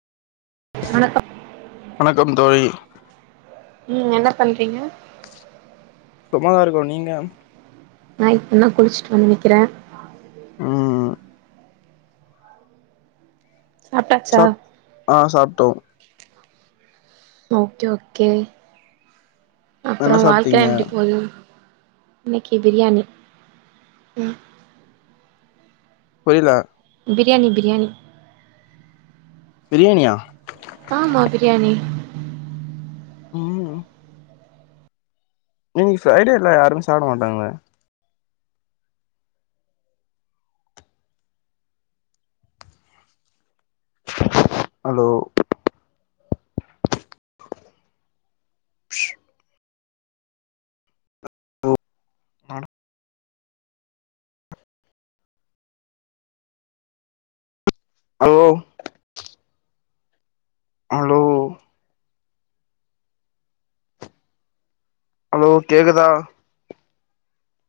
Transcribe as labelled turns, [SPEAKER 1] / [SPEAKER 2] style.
[SPEAKER 1] வணக்கம்
[SPEAKER 2] வணக்கம் தோழி
[SPEAKER 1] உம் என்ன பண்றீங்க
[SPEAKER 2] சும்ம தா ருக்கொ நீங்க
[SPEAKER 1] நா இப்பதா குளுச்சுட்டு வந்து நிக்கிறே
[SPEAKER 2] ம்
[SPEAKER 1] சாப்டாச்சா
[SPEAKER 2] சாப் ஆ சாப்ட்டோ
[SPEAKER 1] ஓகே ஓகே
[SPEAKER 2] என்ன
[SPEAKER 1] அப்புற வாழ்க்க
[SPEAKER 2] சாப்ட்டீங்க
[SPEAKER 1] எப்டி போது இன்னிக்கி பிரியாணி ம்
[SPEAKER 2] புரில்ல
[SPEAKER 1] பிரியாணி பிரியாணி
[SPEAKER 2] பிரியாணியா
[SPEAKER 1] ஆமா பிரியாணி
[SPEAKER 2] ஹூம் ம் இன்னக்கி ஃப்ரைடே இல்ல யாரும் சாப்ட மாட்டாங்ளோ ஹலோ அ ஓ மாடம் ஹலோ ஆ லோ ஹலோ கேக்குதா